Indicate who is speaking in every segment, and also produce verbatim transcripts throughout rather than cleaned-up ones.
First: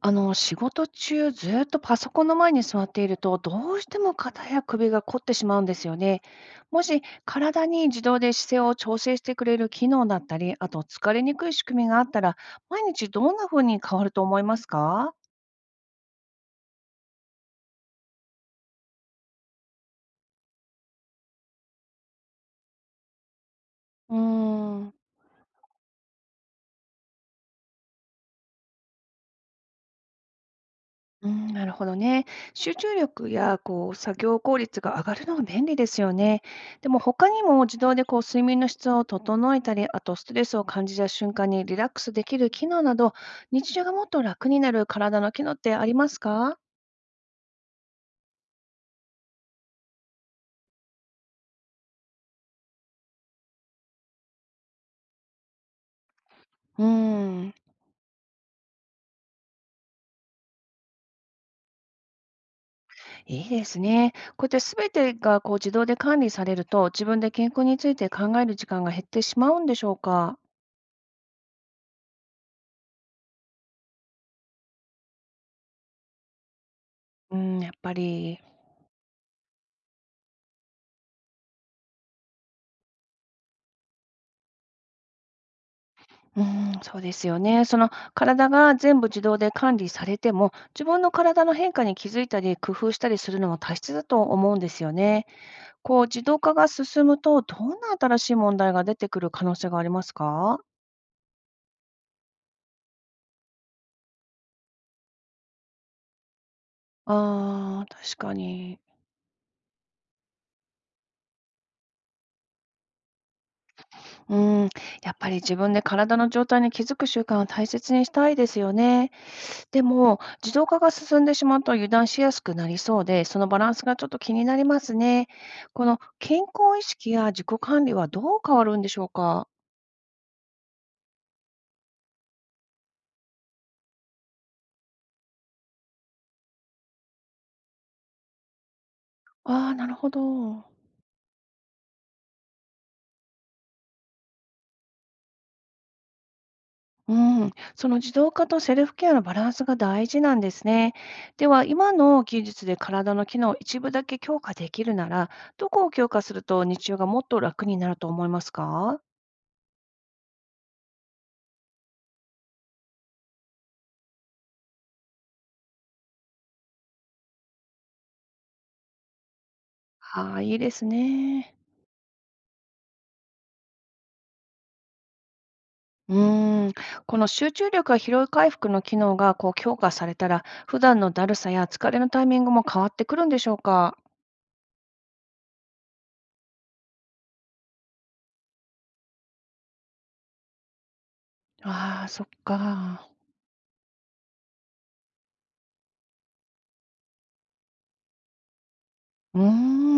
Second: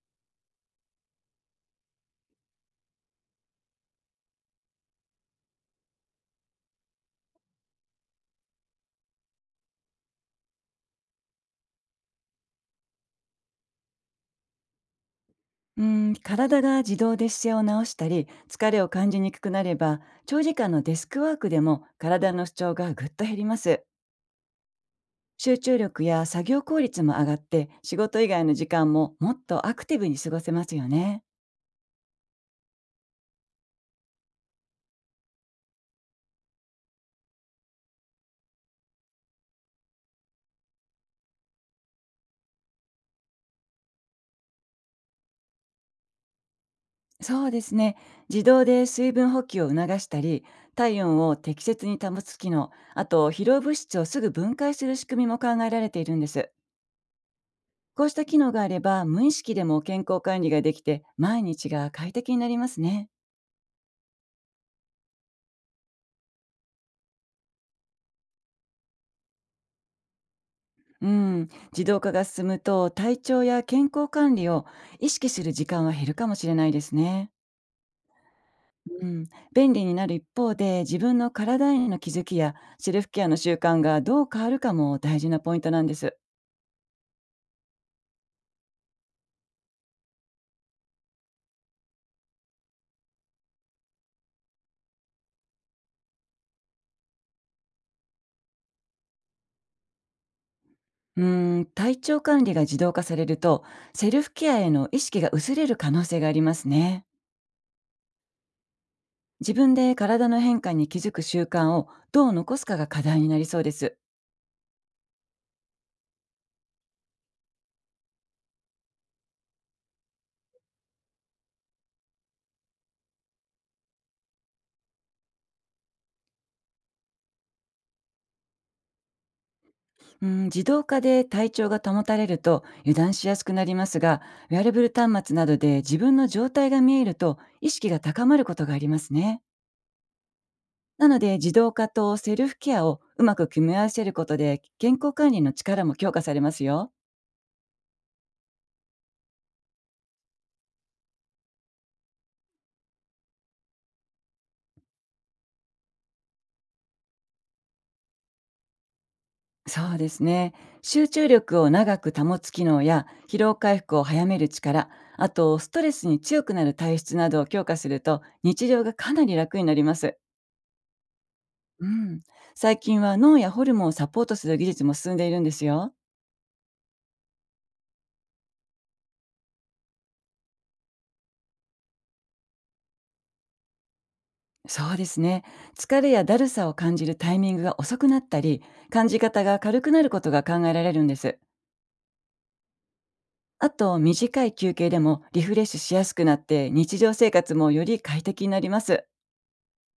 Speaker 1: あの、仕事中ずっとパソコンの前に座っていると、どうしても肩や首が凝ってしまうんですよね。もし体に自動で姿勢を調整してくれる機能だったり、あと疲れにくい仕組みがあったら、毎日どんな風に変わると思いますか？
Speaker 2: うん、体が自動で姿勢を直したり疲れを感じにくくなれば、長時間のデスクワークでも体の主張がぐっと減ります。
Speaker 1: うーん。
Speaker 2: 集中力や作業効率も上がって、仕事以外の時間ももっとアクティブに過ごせますよね。
Speaker 1: うん、なるほどね。集中力やこう作業効率が上がるのが便利ですよね。でも他にも自動でこう睡眠の質を整えたり、あとストレスを感じた瞬間にリラックスできる機能など、日常がもっと楽になる体の機能ってありますか？
Speaker 2: そうですね。自動で水分補給を促したり、体温を適切に保つ機能、あと疲労物質をすぐ分解する仕組みも考えられているんです。
Speaker 1: うん、
Speaker 2: こうした機能があれば、無意識でも健康管理ができて毎日が快適になりますね。
Speaker 1: いいですね。こうやってすべてがこう自動で管理されると、自分で健康について考える時間が減ってしまうんでしょうか。
Speaker 2: うん、自動化が進むと体調や健康管理を意識する時間は減るかもしれないですね。
Speaker 1: うん、やっぱり。
Speaker 2: うん、便利になる一方で自分の体への気づきやセルフケアの習慣がどう変わるかも大事なポイントなんです。
Speaker 1: うーん、そうですよね。その体が全部自動で管理されても、自分の体の変化に気づいたり、工夫したりするのも大切だと思うんですよね。こう、自動化が進むと、どんな新しい問題が出てくる可能性がありますか？
Speaker 2: うん、体調管理が自動化されると、セルフケアへの意識が薄れる可能性がありますね。
Speaker 1: ああ確かに。
Speaker 2: 自分で体の変化に気づく習慣をどう残すかが課題になりそうです。
Speaker 1: うん、やっぱり自分で体の状態に気づく習慣を大切にしたいですよね。でも、自動化が進んでしまうと油断しやすくなりそうで、そのバランスがちょっと気になりますね。この健康意識や自己管理はどう変わるんでしょうか？
Speaker 2: うん、自動化で体調が保たれると油断しやすくなりますが、ウェアレブル端末などで自分の状態が見えると意識が高まることがありますね。
Speaker 1: ああなるほど。
Speaker 2: なので、自動化とセルフケアをうまく組み合わせることで健康管理の力も強化されますよ。
Speaker 1: うん、その自動化とセルフケアのバランスが大事なんですね。では、今の技術で体の機能を一部だけ強化できるなら、どこを強化すると日中がもっと楽になると思いますか？
Speaker 2: そうですね。集中力を長く保つ機能や疲労回復を早める力、あとストレスに強くなる体質などを強化すると日常がかなり楽になります。
Speaker 1: ああー、いいですね。
Speaker 2: うん、最近は脳やホルモンをサポートする技術も進んでいるんですよ。
Speaker 1: うーん、この集中力や疲労回復の機能がこう強化されたら、普段のだるさや疲れのタイミングも変わってくるんでしょうか。
Speaker 2: そうですね。疲れやだるさを感じるタイミングが遅くなったり、感じ方が軽くなることが考えられるんです。
Speaker 1: ああ、そっか。
Speaker 2: あと、短い休憩でもリフレッシュしやすくなって、日常生活もより快適になります。
Speaker 1: うー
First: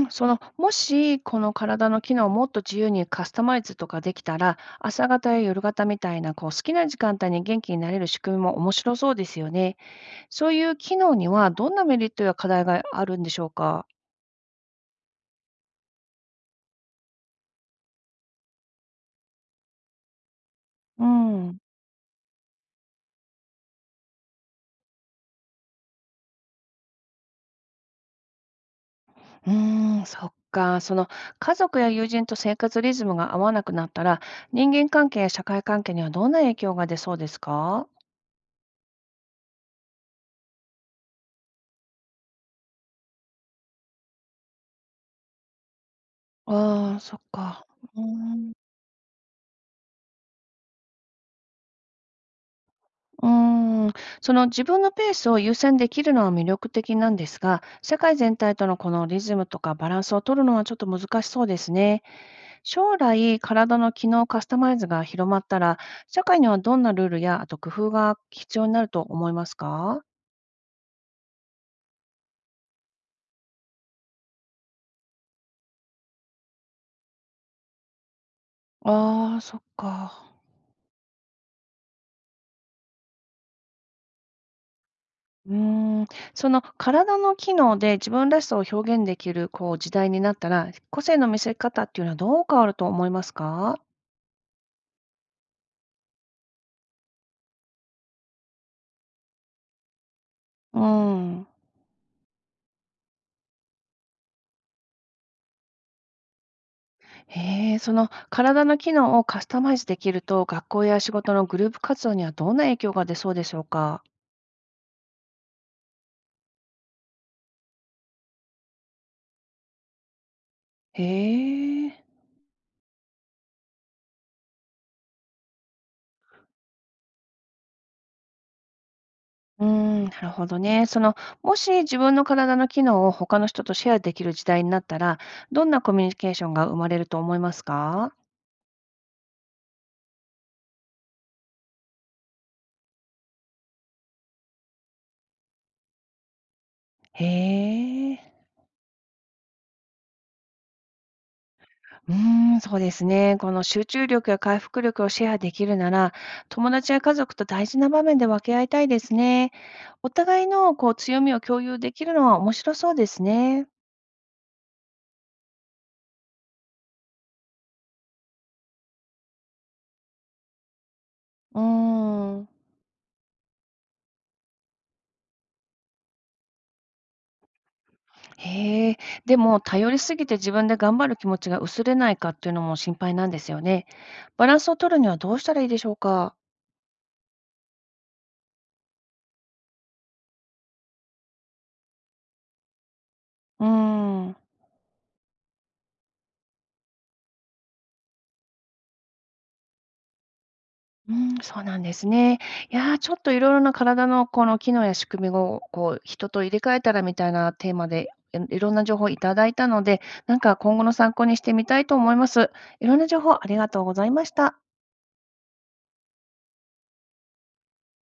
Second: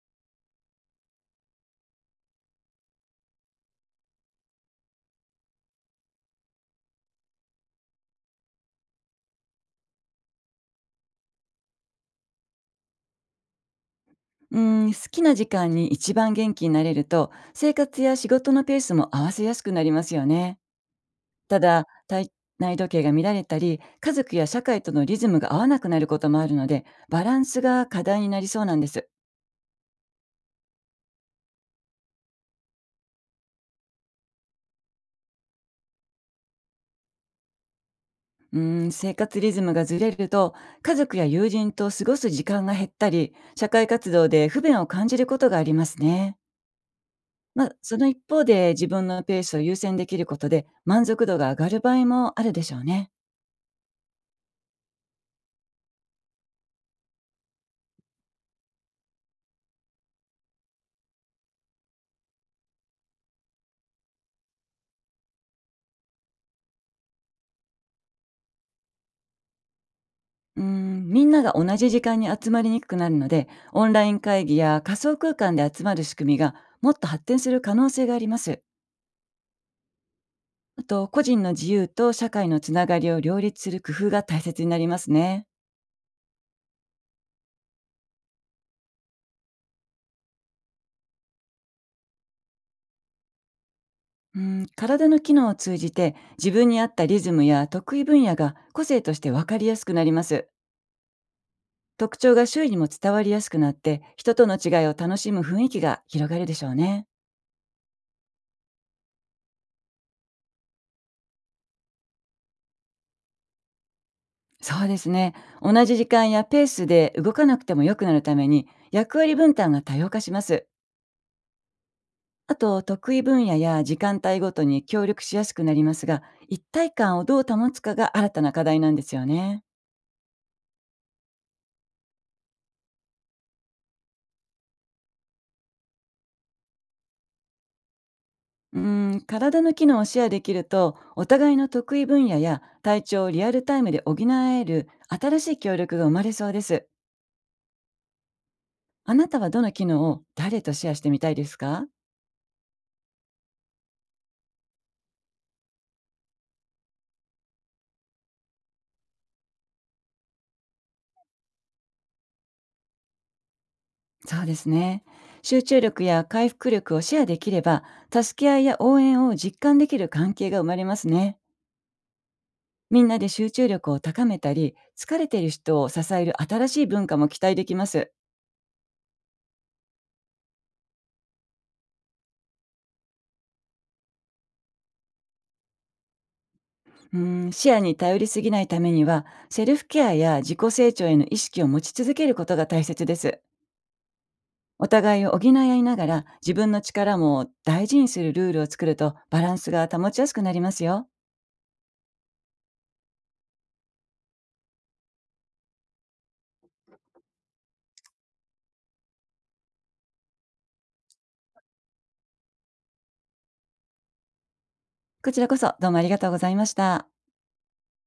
Speaker 1: ん、そのもしこの体の機能をもっと自由にカスタマイズとかできたら、朝方や夜方みたいなこう好きな時間帯に元気になれる仕組みも面白そうですよね。そういう機能にはどんなメリットや課題があるんでしょうか。
Speaker 2: うん、好きな時間に一番元気になれると、生活や仕事のペースも合わせやすくなりますよね。
Speaker 1: うん。
Speaker 2: ただ、体内時計が乱れたり、家族や社会とのリズムが合わなくなることもあるので、バランスが課題になりそうなんです。
Speaker 1: うーん、そっか。その家族や友人と生活リズムが合わなくなったら、人間関係や社会関係にはどんな影響が出そうですか？
Speaker 2: うーん、生活リズムがずれると、家族や友人と過ごす時間が減ったり、社会活動で不便を感じることがありますね。
Speaker 1: ああ、そっか。
Speaker 2: まあ、そ
Speaker 1: うー
Speaker 2: の一方
Speaker 1: ん。
Speaker 2: で自分のペースを優先できることで満足度が上がる場合もあるでしょうね。
Speaker 1: うーん、その自分のペースを優先できるのは魅力的なんですが、社会全体とのこのリズムとかバランスを取るのはちょっと難しそうですね。将来、体の機能カスタマイズが広まったら、社会にはどんなルールや、あと工夫が必要になると思いますか？
Speaker 2: うーん、みんなが同じ時間に集まりにくくなるので、オンライン会議や仮想空間で集まる仕組みがもっと発展する可能性があります。
Speaker 1: ああそっか。
Speaker 2: あと、個人の自由と社会のつながりを両立する工夫が大切になりますね。
Speaker 1: うーん、その体の機能で自分らしさを表現できるこう時代になったら、個性の見せ方っていうのはどう変わると思いますか？
Speaker 2: うん、体の機能を通じて自分に合ったリズムや得意分野が個性として分かりやすくなります。
Speaker 1: うーん。
Speaker 2: 特徴が周囲にも伝わりやすくなって、人との違いを楽しむ雰囲気が広がるでしょうね。
Speaker 1: へえ、その体の機能をカスタマイズできると、学校や仕事のグループ活動にはどんな影響が出そうでしょうか？
Speaker 2: そうですね。同じ時間やペースで動かなくても良くなるために役割分担が多様化します。
Speaker 1: へえ。
Speaker 2: あと、得意分野や時間帯ごとに協力しやすくなりますが、一体感をどう保つかが新たな課題なんですよね。
Speaker 1: うーん、なるほどね。その、もし自分の体の機能を他の人とシェアできる時代になったら、どんなコミュニケーションが生まれると思いますか？
Speaker 2: うーん、体の機能をシェアできると、お互いの得意分野や体調をリアルタイムで補える新しい協力が生まれそうです。
Speaker 1: へえ。
Speaker 2: あなたはどの機能を誰とシェアしてみたいですか？
Speaker 1: うーん、そうですね。この集中力や回復力をシェアできるなら、友達や家族と大事な場面で分け合いたいですね。お互いのこう強みを共有できるのは面白そうですね。
Speaker 2: そうですね。集中力や回復力をシェアできれば、助け合いや応援を実感できる関係が生まれますね。
Speaker 1: うーん。
Speaker 2: みんなで集中力を高めたり、疲れている人を支える新しい文化も期待できます。
Speaker 1: へえ。でも、頼りすぎて自分で頑張る気持ちが薄れないかっていうのも心配なんですよね。バランスを取るにはどうしたらいいでしょうか？
Speaker 2: うーん、視野に頼りすぎないためには、セルフケアや自己成長への意識を持ち続けることが大切です。
Speaker 1: うーん。
Speaker 2: お互いを補い合いながら、自分の力も大事にするルールを作ると、バランスが保ちやすくなりますよ。
Speaker 1: うん、そうなんですね。いやー、ちょっといろいろな体のこの機能や仕組みを、こう、人と入れ替えたらみたいなテーマで、えいろんな情報をいただいたので、なんか今後の参考にしてみたいと思います。いろんな情報ありがとうございました。
Speaker 2: こちらこそ、どうもありがとうございました。